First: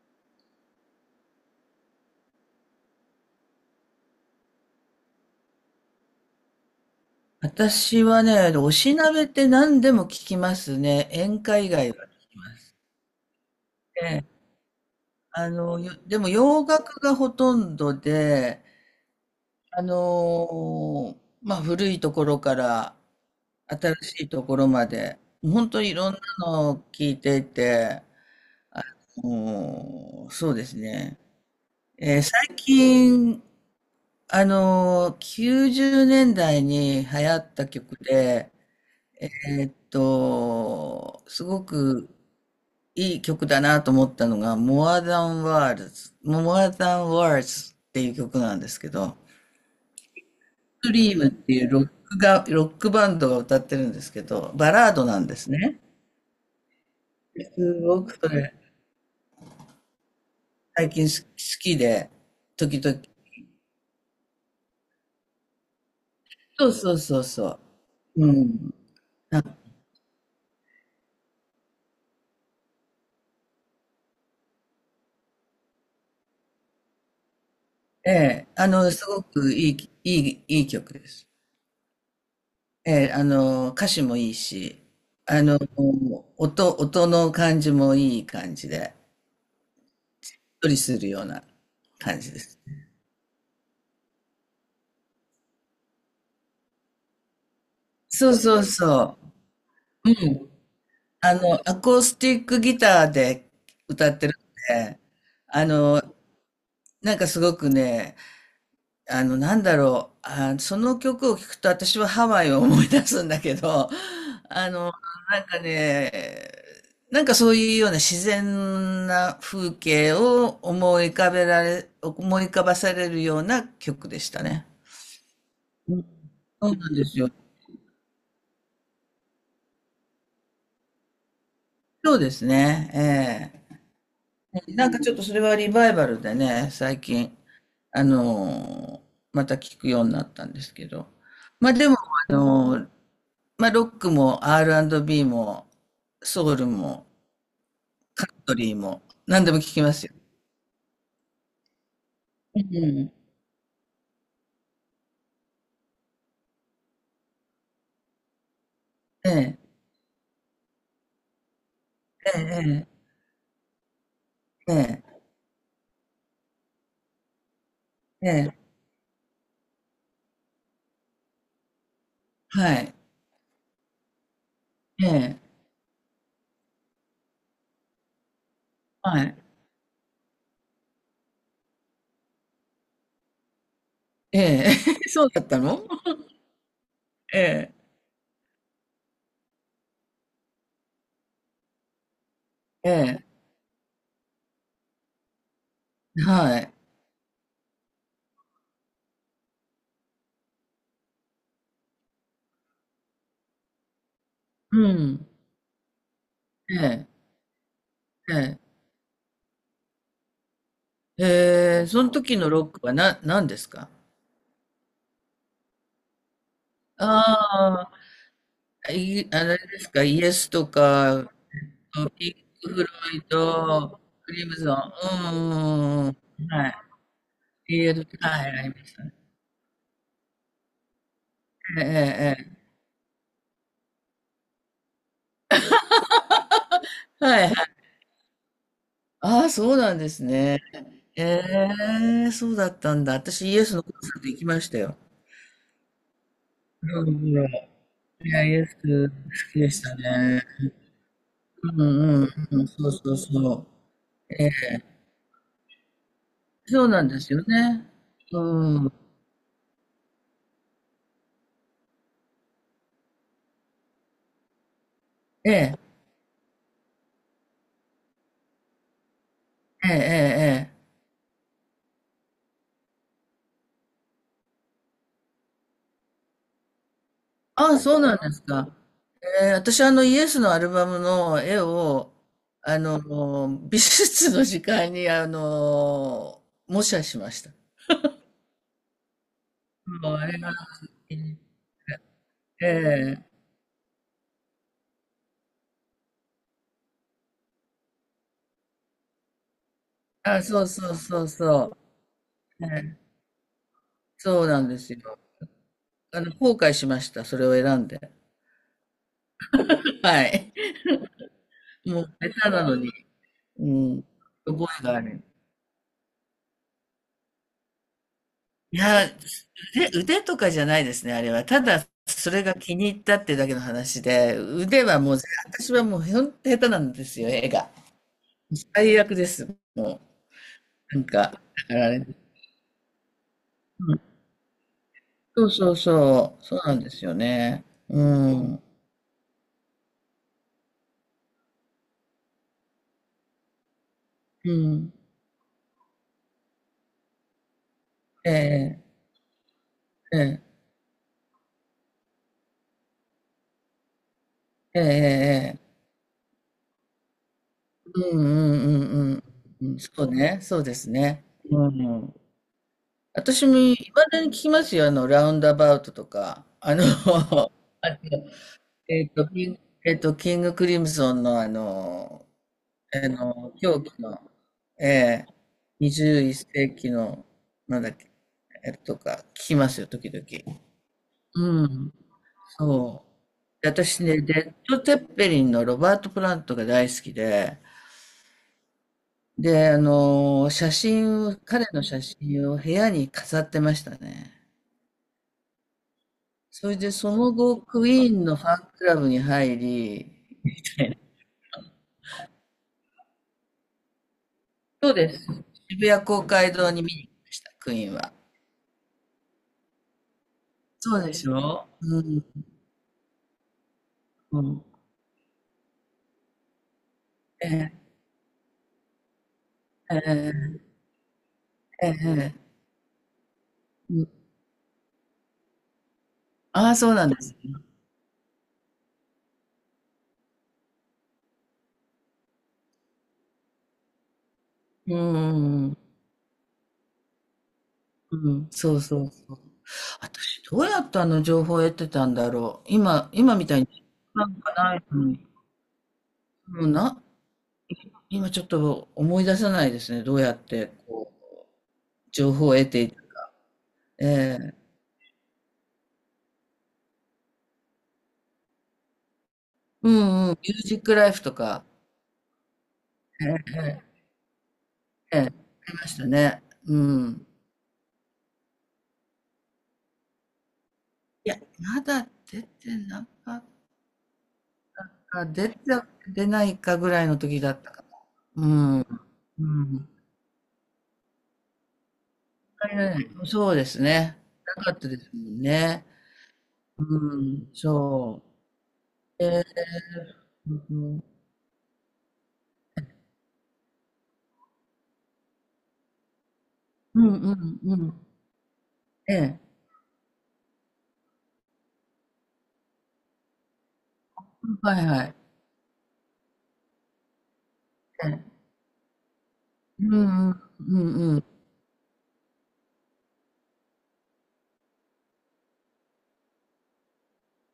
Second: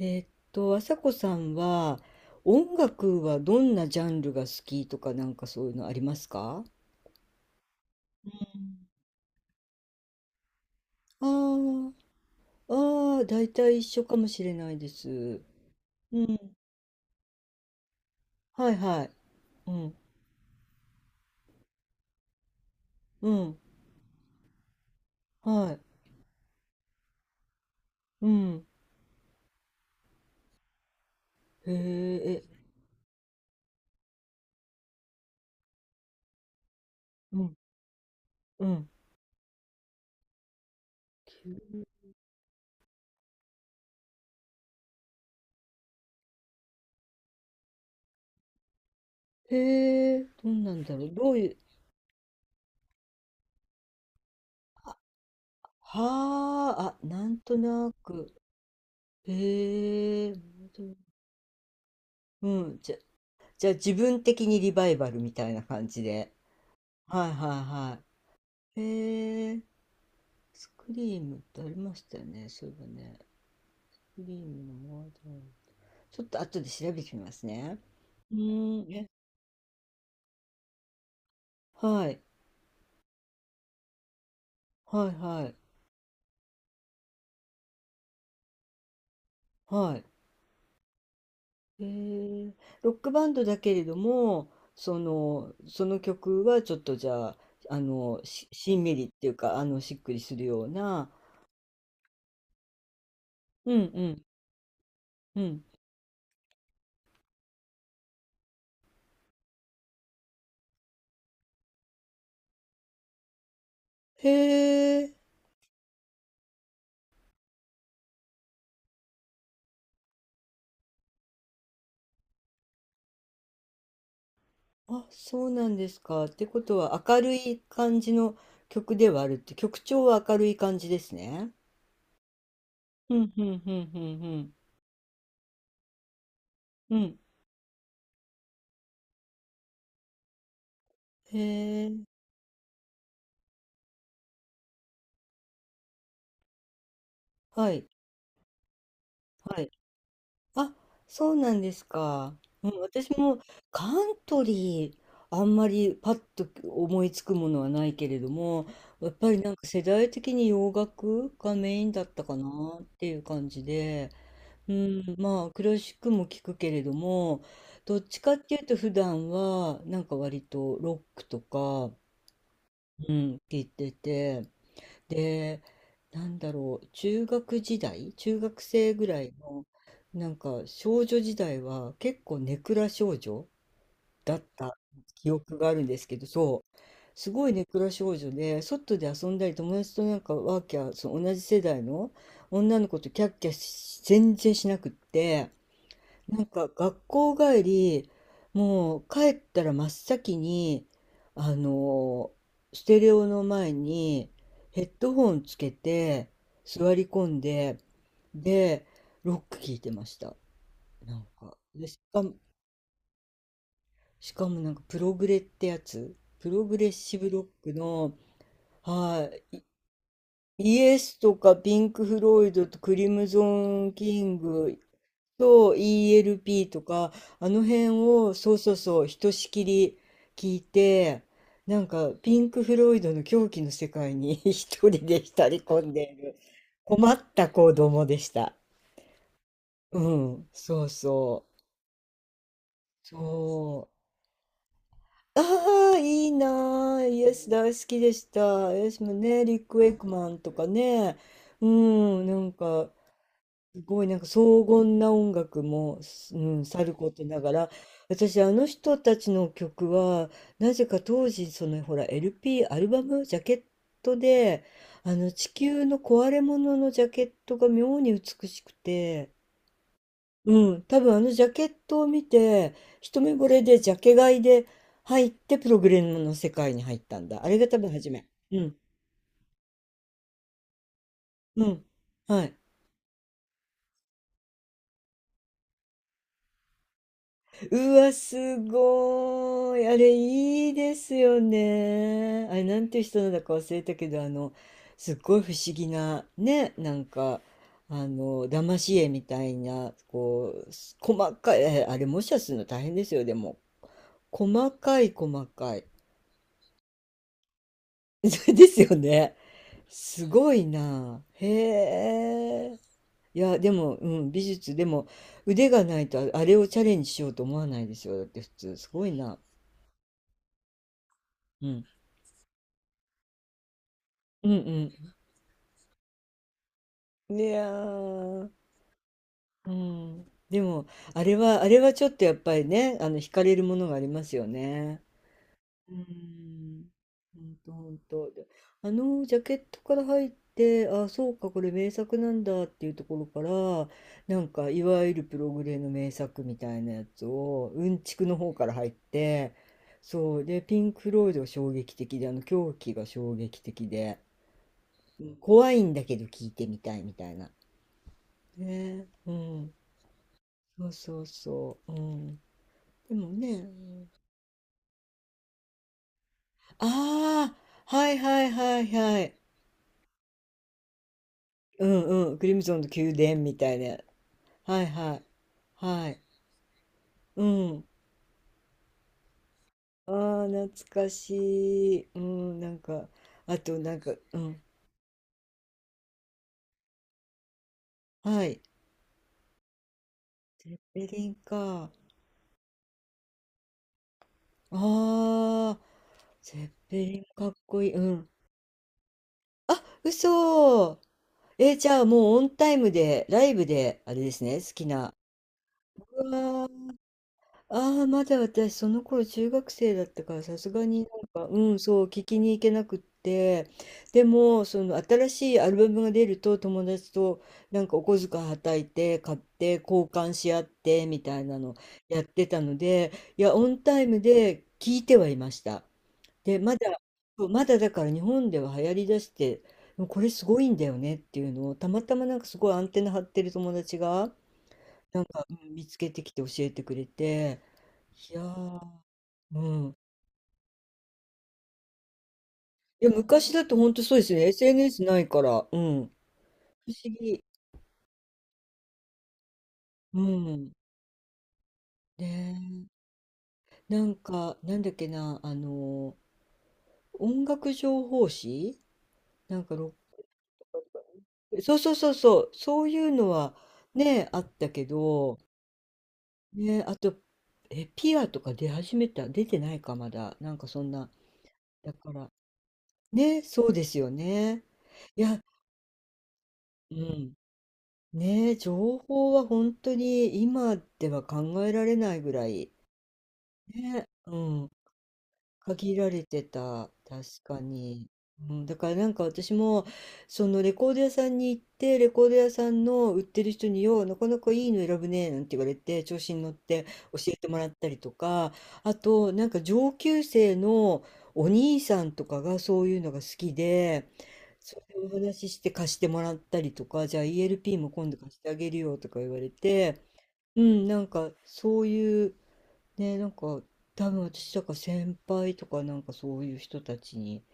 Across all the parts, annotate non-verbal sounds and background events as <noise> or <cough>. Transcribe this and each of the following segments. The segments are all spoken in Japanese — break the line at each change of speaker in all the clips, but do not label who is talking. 朝子さんは音楽はどんなジャンルが好きとかなんかそういうのありますか？
私は
う
ね、お
ん。
しなべって何でも聞きますね。
あ
演歌以外
ー。
は聞きま
あ
す。
大体一緒か
で、
もしれないです。
で
う
も
ん。
洋楽がほとんどで、
はいはい。うん。
まあ古いところから
うん。
新しいところまで、本
はい。
当にいろんなのを聞いていて、
うん。
もう、そうですね。
へえ、え、
最近、あのー90年代に流行
う
っ
ん。
た曲で、
うん。
えすごくいい曲だなと思ったのが、More Than Words、More Than Words っていう曲なんですけど、
へえ、どんなん
スト
だろう。
リームっ
どうい
て
う、
いうロックバンドが歌ってるんですけど、バラードなんですね。
はあ、あ、なんと
す
な
ごくそ
く。
れ、
へえ、
最近好きで、
う
時
ん。じゃ、
々。
じゃあ自分的にリバイバルみたいな感じで。
そうそうそう
はい
そ
はい
う。
は
うん。
い。
な
えー、スクリームってありましたよね、そういえばね。スクリームのワードローブちょっと後で調べてみますね。う
え
ーん、
す
え、
ごくいい、いい、いい曲です。
はい、
ええ、歌詞もいいし、
はい
あ
はい、
の、音の感じもいい感じで。
はい。
っとりするような
え
感じで
ー、
す。
ロックバンドだけれども、その曲はちょっとじゃあ、
そうそう
しんみりっ
そ
ていうか、あの、しっ
う。う
くりする
ん。
ような、
アコースティックギターで
うんう
歌っ
ん、
てるんで、
うん。
あの、なんかすごくね、なんだろう、あ、その曲を聴くと私はハワイを思い出すんだけど、
へ
あの、
え。
なんかね、なんかそういうような自然な風景を思い浮かばされるような曲でしたね。
あ、そうなんで
う
す
ん、
か。ってこ
そ
と
うなん
は
です
明
よ。
るい感じの曲ではあるって、曲調は明るい感じですね。
そうですね。
うん、う
え
ん、う
え、
ん、うん、
なんかちょっとそれはリバイバルでね、
う
最
ん。うん。
近、あのーまた聞くようになったんですけど。
へ
まあで
え、
も、あのーまあロックも R&B もソウルも
はい、
カントリーも何でも
は
聞
い。
きますよ。
あ、そうなんですか。
う
うん、私
ん。
もカントリー、あんまりパッと思いつくものはないけれども、やっぱ
え
りなん
え、
か世代的に洋楽がメインだった
え
かなっ
え、
ていう感じで、う
え
ん、
え、
まあクラシックも聞くけれども、どっち
え
かっ
え、
て
え
いう
え、
と普段はなんか割とロックとか、
はい、
うん、聞いてて、
ええ、
で、なんだろう、中学生ぐ
は
らい
い、
の、なんか少女時代は結構ネクラ少女だ
え
っ
え、
た
<laughs> そ
記
うだっ
憶
た
があるん
の。
ですけど、そう、す
え
ごいネ
え、
クラ少女で、外で遊んだり友達となんかワーキャー、その同じ世代の女の子とキ
え
ャッキャし全然しなくって、
え、
なん
は
か
い、
学校帰り、もう帰ったら真っ先に、あのステレオの前にヘ
う
ッド
ん、
ホンつけて
え
座り
え、
込んで、
ええ、
で、ロック聞いてました。なんか。
ええ、
で、し
その
かも、
時のロックは何ですか？
しかもなんかプログレってやつ、プログレッシブロック
あ
の、
い、
は
あれ
い、
ですか、イエスと
イエス
か、
とかピンク・フ
ピ
ロイド
ンク・
と
フロ
クリ
イ
ムゾン・
ド、
キ
ク
ン
リムゾン、
グ、
うんう
そう、
んうんうん、
ELP
はい、
とか、あの
p
辺
l ル、
を、
は
そう
い、あり
そ
ま
う
した
そう、
ね。
ひとしきり聞いて、な
え
んか、
え、
ピンク・
え
フロイドの狂気の世界に <laughs> 一人で浸り込んでいる、困っ
え、は
た
い、はい。
子供でした。
ああ、そうなん
う
です
ん、
ね。
そう
え
そう。
え、そうだったんだ。私、イエスの
そ
コンサート行きましたよ。
う。ああ、いいなあ。
うんう
イ
ん。
エス大
い
好きでし
や、イエ
た。
ス
イ
好
エスもね、リ
き
ッ
で
ク・
し
ウェ
た
イクマン
ね。
とかね。う
うんう
ん、
ん
なん
うん、そ
か、
うそうそう。
すごいなんか
ええ、
荘厳な音楽も、うん、さ
そう
る
なん
こ
で
と
す
な
よ
がら
ね。
私あの
うん。
人たちの曲はなぜか当時そのほら LP アルバムジャケットで、あの
え
地
え、
球の壊れ物のジャケットが妙に美しくて、
ええ、ええ。え
うん、
え、
多分あのジャケットを見て一目惚れでジャケ買いで入って、プログレムの世界に入ったんだ。あれ
あ
が多
あ、
分
そう
初
なん
め。
です
う
か。
ん。
私はあのイエスのアルバムの絵
うん。
を、
はい。
美術の時間に、模写しました。
うわ、すごい。あれ、
もうあれが、
いいですよね。あれ、なんていう人な
え
ん
え、
だか忘れたけど、あの、すっごい不思議な、ね、なんか、あの、騙し絵みたいな、
あ、
こ
そう
う、
そうそう
細かい、
そ
えあ
う。
れ、模写するの
え
大変
え、
ですよ、でも。
そうなん
細
です
かい、
よ。
細かい。
後悔しました。それを選んで。
<laughs> ですよね。
<laughs> は
すごい
い。
な。
も
へ
う、下手なの
え。
に。
いや、で
う
も、
ん。
うん、美
覚
術、
え
で
があ
も、
る。
腕がないと、あれをチャレンジしようと思わないですよ。だって、普通、
い
す
や、
ごいな。
腕とかじゃないですね、あれは。た
うん。
だ、それが気に入ったっていうだけの話で、
うんう
腕は
ん。
もう、私はもう、ほんと下手なんですよ、
い
絵が。
やー、
最悪です。
う
も
ん、でも
う、なん
あ
か、だ
れはあ
か
れ
らあ
はち
れ、
ょっとやっぱりね、あの惹かれるものが
う
あ
ん、
りますよね。
そうそう
う
そう、そうなんで
ん。
すよ
ほん
ね。
とほん
う
と。で、
ん、
あのジャケットから入って、あ、そうか、これ名作なんだっていうところから、なん
う
かい
ん、
わゆるプログレの名作みたいなやつをうんちく
え
の方から
え、
入って、
え
そ
え、
うでピンク・フロイドが衝撃的で、あの狂気が衝撃的で、
ええ、
うん、
ええ、
怖いんだけど聞いてみたいみたいな。
うんう
ね、
んうん
う
うん、
ん。
うん、そうね、そうで
そ
す
うそ
ね。
う
う
そう。う
ん。
ん。でも
私も、
ね、
いまだに聞きますよ、ラウンドアバウトとか、
あ
<laughs> あ
あ、
の
はいはいはい
えっ
は
と、
い。
キンキングクリムゾンの
うんうん。クリムゾンの宮殿みたい
狂気
な。
の、
はい
え
はい。
え、
はい。
21世紀の、
う
なん
ん。
だっけえとか聞きますよ、時々。
ああ、懐か
うん。
しい。うん、なん
そ
か、あ
う。で
となん
私
か、
ね、レ
う
ッ
ん。
ド・テッペリンのロバート・プラントが大好きで、
はい。
で、
ゼ
写
ッペリ
真
ン
を、彼の
か。
写真を部屋に飾ってましたね。
ああ、ゼ
そ
ッ
れで、
ペ
そ
リン
の
かっ
後、
こい
ク
い。う
イーン
ん。
のファンクラブに入
あ、
り、<laughs> みたいな。
嘘。えー、じゃあもうオンタイムで、ライブで、あれですね、好き
そうで
な。
す。渋谷公
う
会
わ。
堂に見に行きました、クイーン
ああ、
は。
まだ私、その頃中学生だったから、さすが
そ
に
うで
なん
し
か、
ょ
うん、
う、
そう、聞
ん。
きに行けなくって、で
う
も、
ん。
その新しいアルバムが出ると、友達と
ええ、
なんかお小遣いはたいて、買って、
え
交換し
え、
合って、みたいなの
ええ、
やっ
え
て
え、
たので、いや、オン
う
タイム
ん、
で聞いてはいました。で、
あ
ま
あ、そう
だ、
なんです。
そう、まだだから日本では流行りだして、でもこれすごいんだよねっていうのを、たまたまなんかすごいアンテナ張ってる友達が、
うん、
なんか、う
う
ん、
ん、
見つけてきて教えてくれて、
うん
いや
うん、そう
ー、
そう。
うん。
私、どうやってあの情報を得てたんだろう。
いや、
今み
昔
たい
だと
に、
本当そうで
な
す
ん
よね。
かない
SNS
の
な
に。
いから。うん。
もう
不
な、
思議。
今ちょっと思い出せないですね。ど
う
うやって、
ん。
こう、情報を得て
ね
いた。
え。なん
ええ、
か、なんだっけな、あの音楽情報誌、なんか
う
ロ
んうん。ミュージックライフと
ック、
か。
そうそうそうそう、そういうのは
ええ、え
ね、あったけ
え、ええ、
ど、
出ましたね。う
ね、あと、
ん。
え、ピアとか出始めた、出てないか、まだ。なんかそんな。
いや、ま
だ
だ
から、
出てなか
ね、
っ
そうですよね。い
た。
や、
出て出ないかぐ
う
らいの
ん。
時だったかな。
ねえ、情報
う
は本
ん。
当に今では考えられないぐらい、
入らない、そうです
ね、
ね。
う
な
ん、
かったですもんね。
限られてた、
う
確
ん、
かに。
そう。
うん、だからなんか
ええ、
私も、そ
う
のレコード
ん
屋さんに行って、レコード屋さんの売ってる人に、よう、なかなかいいの選ぶね、なんて言われて、調子に乗って
うん
教
う
えても
ん
らっ
う
た
ん。
りとか、あ
え
と、
え。
なんか上級生のお兄さんとかがそういうのが好きで、そ
はい
れ
は
でお
い。
話しして貸してもらったりとか、じゃあ ELP も
え
今度
え。
貸してあげるよとか言われ
う
て、
んうん
う
う
ん、なん
んうん。
かそういう、ね、なんか多分私とか先輩とかなんかそういう人たちに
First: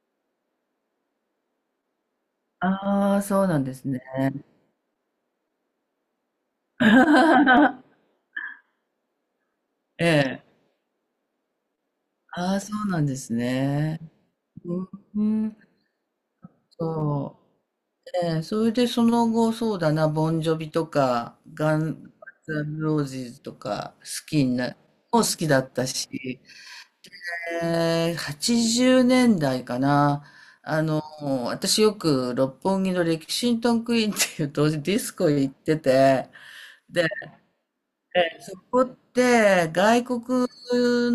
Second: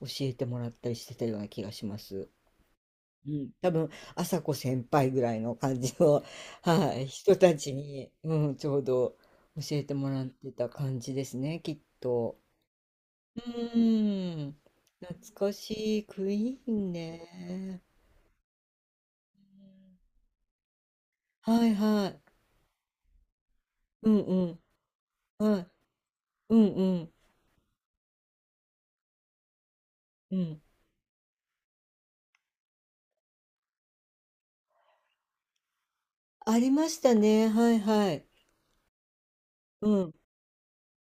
教えてもらったりしてたような気がします。
ああ、
う
そう
ん、
なん
多
です
分
ね。
朝子先輩ぐらいの感じの、はい、人たち
<laughs>
に、うん、ちょうど教えて
え
もらっ
え。
てた感じですね、きっと。
ああ、そうなんです
う
ね。
ーん、
うん、う
懐か
ん、
しいクイーン
そ
ね。
う。ええ、それでその後、そうだな、ボンジョビとか、
はい
ガン
は
ガン
い。
ズ・ロージーズとか、好
うん
き
う
に
ん。
な、も好き
は
だ
い。
ったし、
うんうん。
80年代かな。
うん。
あの、私よく六本木のレキシントンクイーンっていう当時ディスコ行ってて、
ありまし
で、
たね。はいはい。
そこって
う
外
ん。
国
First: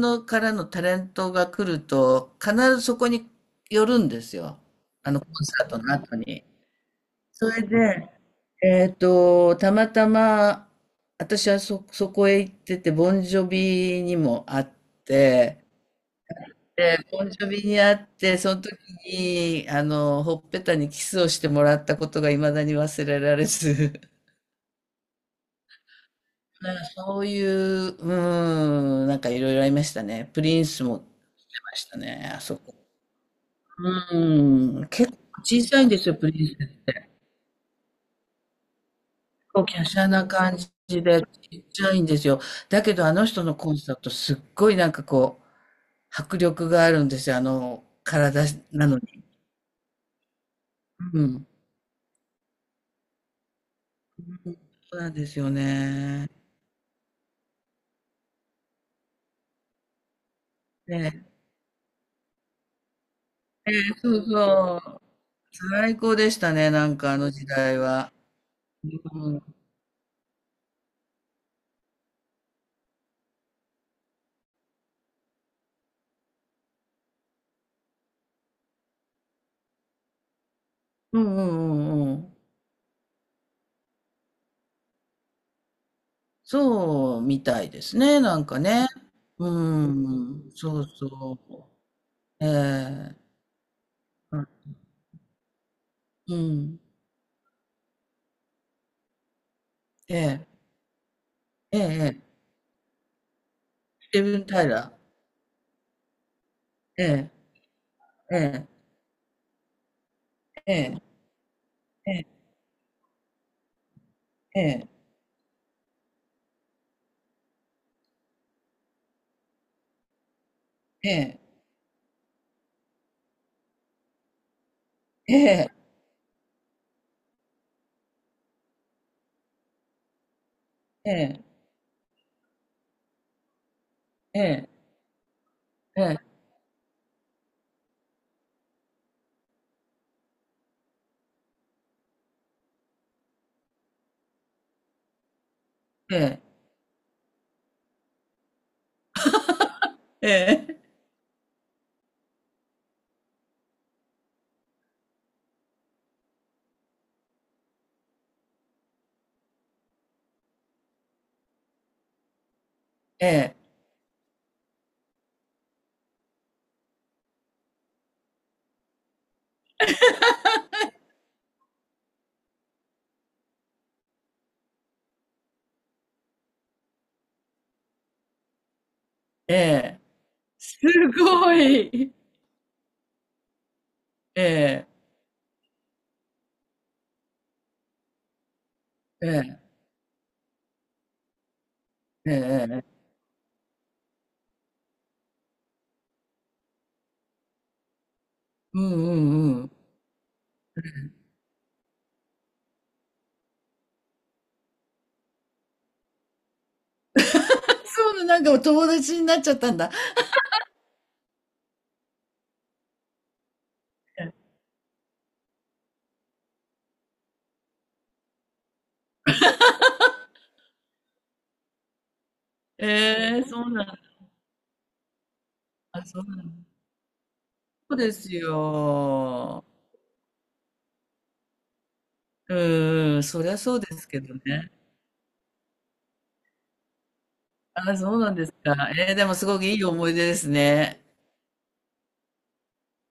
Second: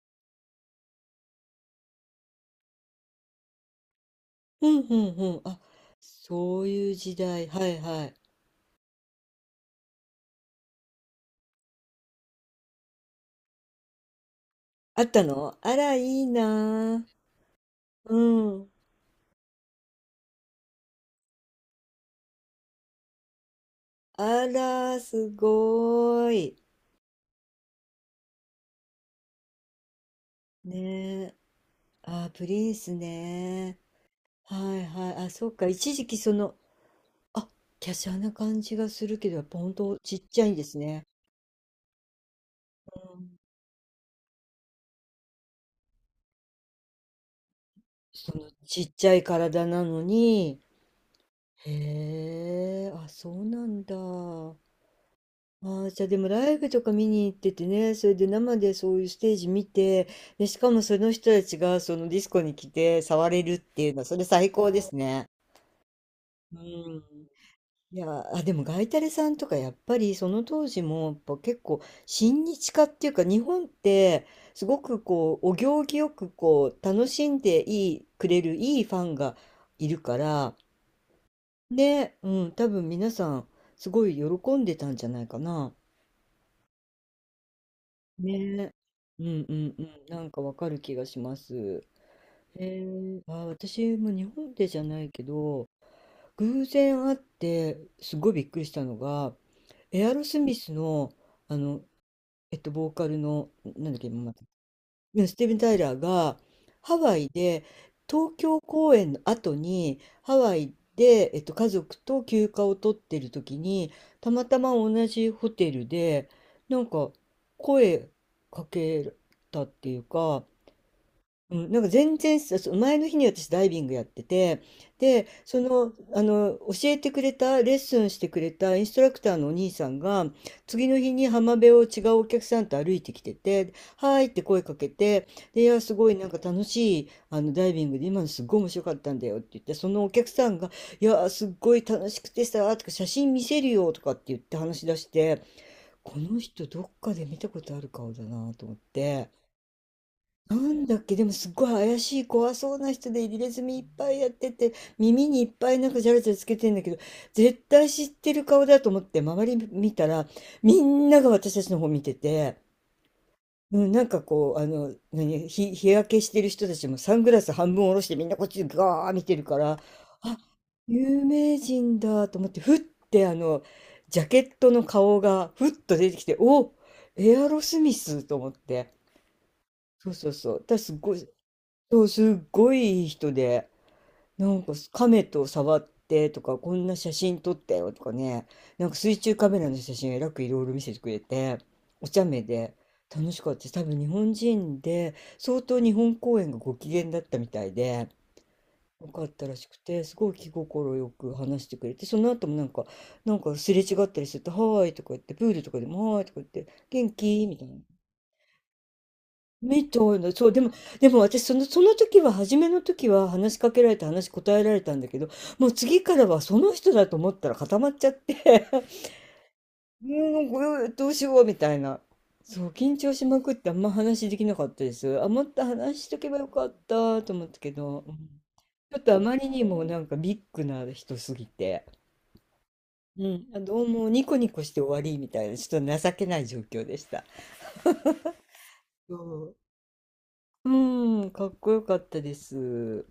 からのタレントが来ると必ずそこに寄るんですよ。
うんう
あ
ん
のコ
うん。
ン
あ、
サートの後に。
そういう時代。
それ
はいは
で、
い。
たまたま私はそこへ行ってて、ボンジョビにも会っ
あったの。
て、
あら、いいな
で、
あ。
ボンジョビに会っ
う
て、その
ん。
時に、ほっぺたにキスをしてもらったことが未だに忘れられず、
あら、すごーい。
なんかそういう、なんかいろいろありましたね。プリンスも売って
ねえ。
ました
あ、
ね、あ
プ
そ
リ
こ。
ンスね。
う
はいは
結構
い。あ、そっ
小
か。
さいん
一
で
時
すよ、
期
プ
そ
リン
の、
ス。結
あ、華奢な感じがするけど、やっぱ
構
本
華
当
奢
ちっ
な
ちゃいん
感
です
じ
ね。
で、ちっちゃいんですよ。だけ
う
どあの
ん。
人のコンサート、すっごいなんかこう、迫力があるんですよ、
そ
体
のち
な
っ
の
ちゃ
に。
い体なのに、
うん、
へえ、あ、そうなんだ。あ
そうなんですよ
ー、じゃあでも
ね。
ライブとか見に行っててね、それで生でそういうステージ見て、で、しかもその
ね
人たちがそのディスコに来て触れるっ
え、え
ていうのは、
そ
それ
う
最高
そ
です
う。
ね。
最高でした
う
ね、なん
ん。
かあの時代
い
は。
や、あ、でもガイタレさん
うん。
とかやっぱりその当時もやっぱ結構親日家っていうか、日本ってすごくこうお行儀よくこう楽しんでいいくれるいいファンがいるから、
うんうんうんう
ね、
ん。
うん、多分皆さん、すごい喜んでたんじゃないかな。
そうみたいですね、なんか
ね。
ね。
うんうんう
う
ん、なんか
ん、
わかる
そう
気がしま
そ
す。
う。え
へえ、
え、
あ、私も日本でじゃないけど、
う
偶
ん。
然会って、すごいびっくりしたのが、エア
え
ロス
え、
ミスの、あ
え
の、
え、ええ、
ボーカルの、なんだっけ、
スティーブン・タイラー。
ね、スティーブン・タイラーがハ
え
ワイ
え、
で東
え
京
え、
公演の後にハワイ
ええ、
で、家族と
え
休暇を取ってる時にたまたま
え、
同じホテルでなんか声かけたっていうか。
ええ、
うん、なんか全然さ、そう前の日に私ダイビングやってて、で、
ええ、
教えてくれた、レッスンしてくれたインストラクターのお兄さんが、次の
え
日に
え、
浜辺を違うお客さんと歩いてきてて、はーいって
え
声
え、
かけて、で、いや、す
え
ごい
え、
なんか楽しい、ダイビングで今のすっごい面白かったんだよって言って、そのお客さんが、いや、すっごい楽しくてさ、とか写真見せるよとかって言って話し出して、
え
この
え、
人どっかで見たことある顔だなと思って、
え
な
え、
んだっけ、でもすっごい怪しい怖そうな人で入れ墨いっぱいやってて、耳にいっぱいなんかジャラジャラつけてんだけど、絶対知ってる顔だと思って周り見たら、みんなが私たちの方見てて、
ええ、
うん、日焼けしてる人たちもサングラス半分下ろしてみんなこっちガー見てるから、あ、有名人だと思って、ふってジャケットの顔がふっと出てきて、お、エアロスミスと思って。
ええ、
そうそうそう。だから
す
すごい、
ご
そう、
い。
すっごいいい人で、
え
なんか
え、
亀と触ってとか、こんな写真撮ったよとかね、なんか水
え
中カメラ
え、
の写真えらくいろいろ見せてくれて、お茶
ええ、
目で
ええ。
楽しかったです。多分日本人で、相当日本公演がご機嫌だったみたいで、
うんうん
よかった
う
らし
ん。
くて、すごい気心よく話してくれて、その後もなんか、なんかすれ違ったりすると、はーいとか言って、プールとかでもはーいとか言って、元気みたいな。
なんかお友達になっちゃったん
み
だ。
たいな、そう、でも私その時は初めの時は話しかけられて話し答えられたんだけど、もう次からはその人だと思ったら固まっちゃって、<laughs> もうこれどうしようみたいな。そう、
え
緊張しま
えー、
くっ
そ
て
う
あん
なん
ま
だ。
話できなかったです。あ、もっと話
あ、
しと
そう
けば
な
よ
んだ。
かったと思ったけ
そう
ど、う
で
ん、
す
ちょっとあまり
よ。
にもなんかビッグな人すぎて、
う
う
ん、そ
ん、
りゃ
あ
そう
どう
で
も
すけ
ニ
ど
コニコし
ね。
て終わりみたいな、ちょっと情けない状況でした。
あ、そうなんですか。え
そ
え、でもす
う、
ごくいい思い出ですね。
うん、かっこよかったです。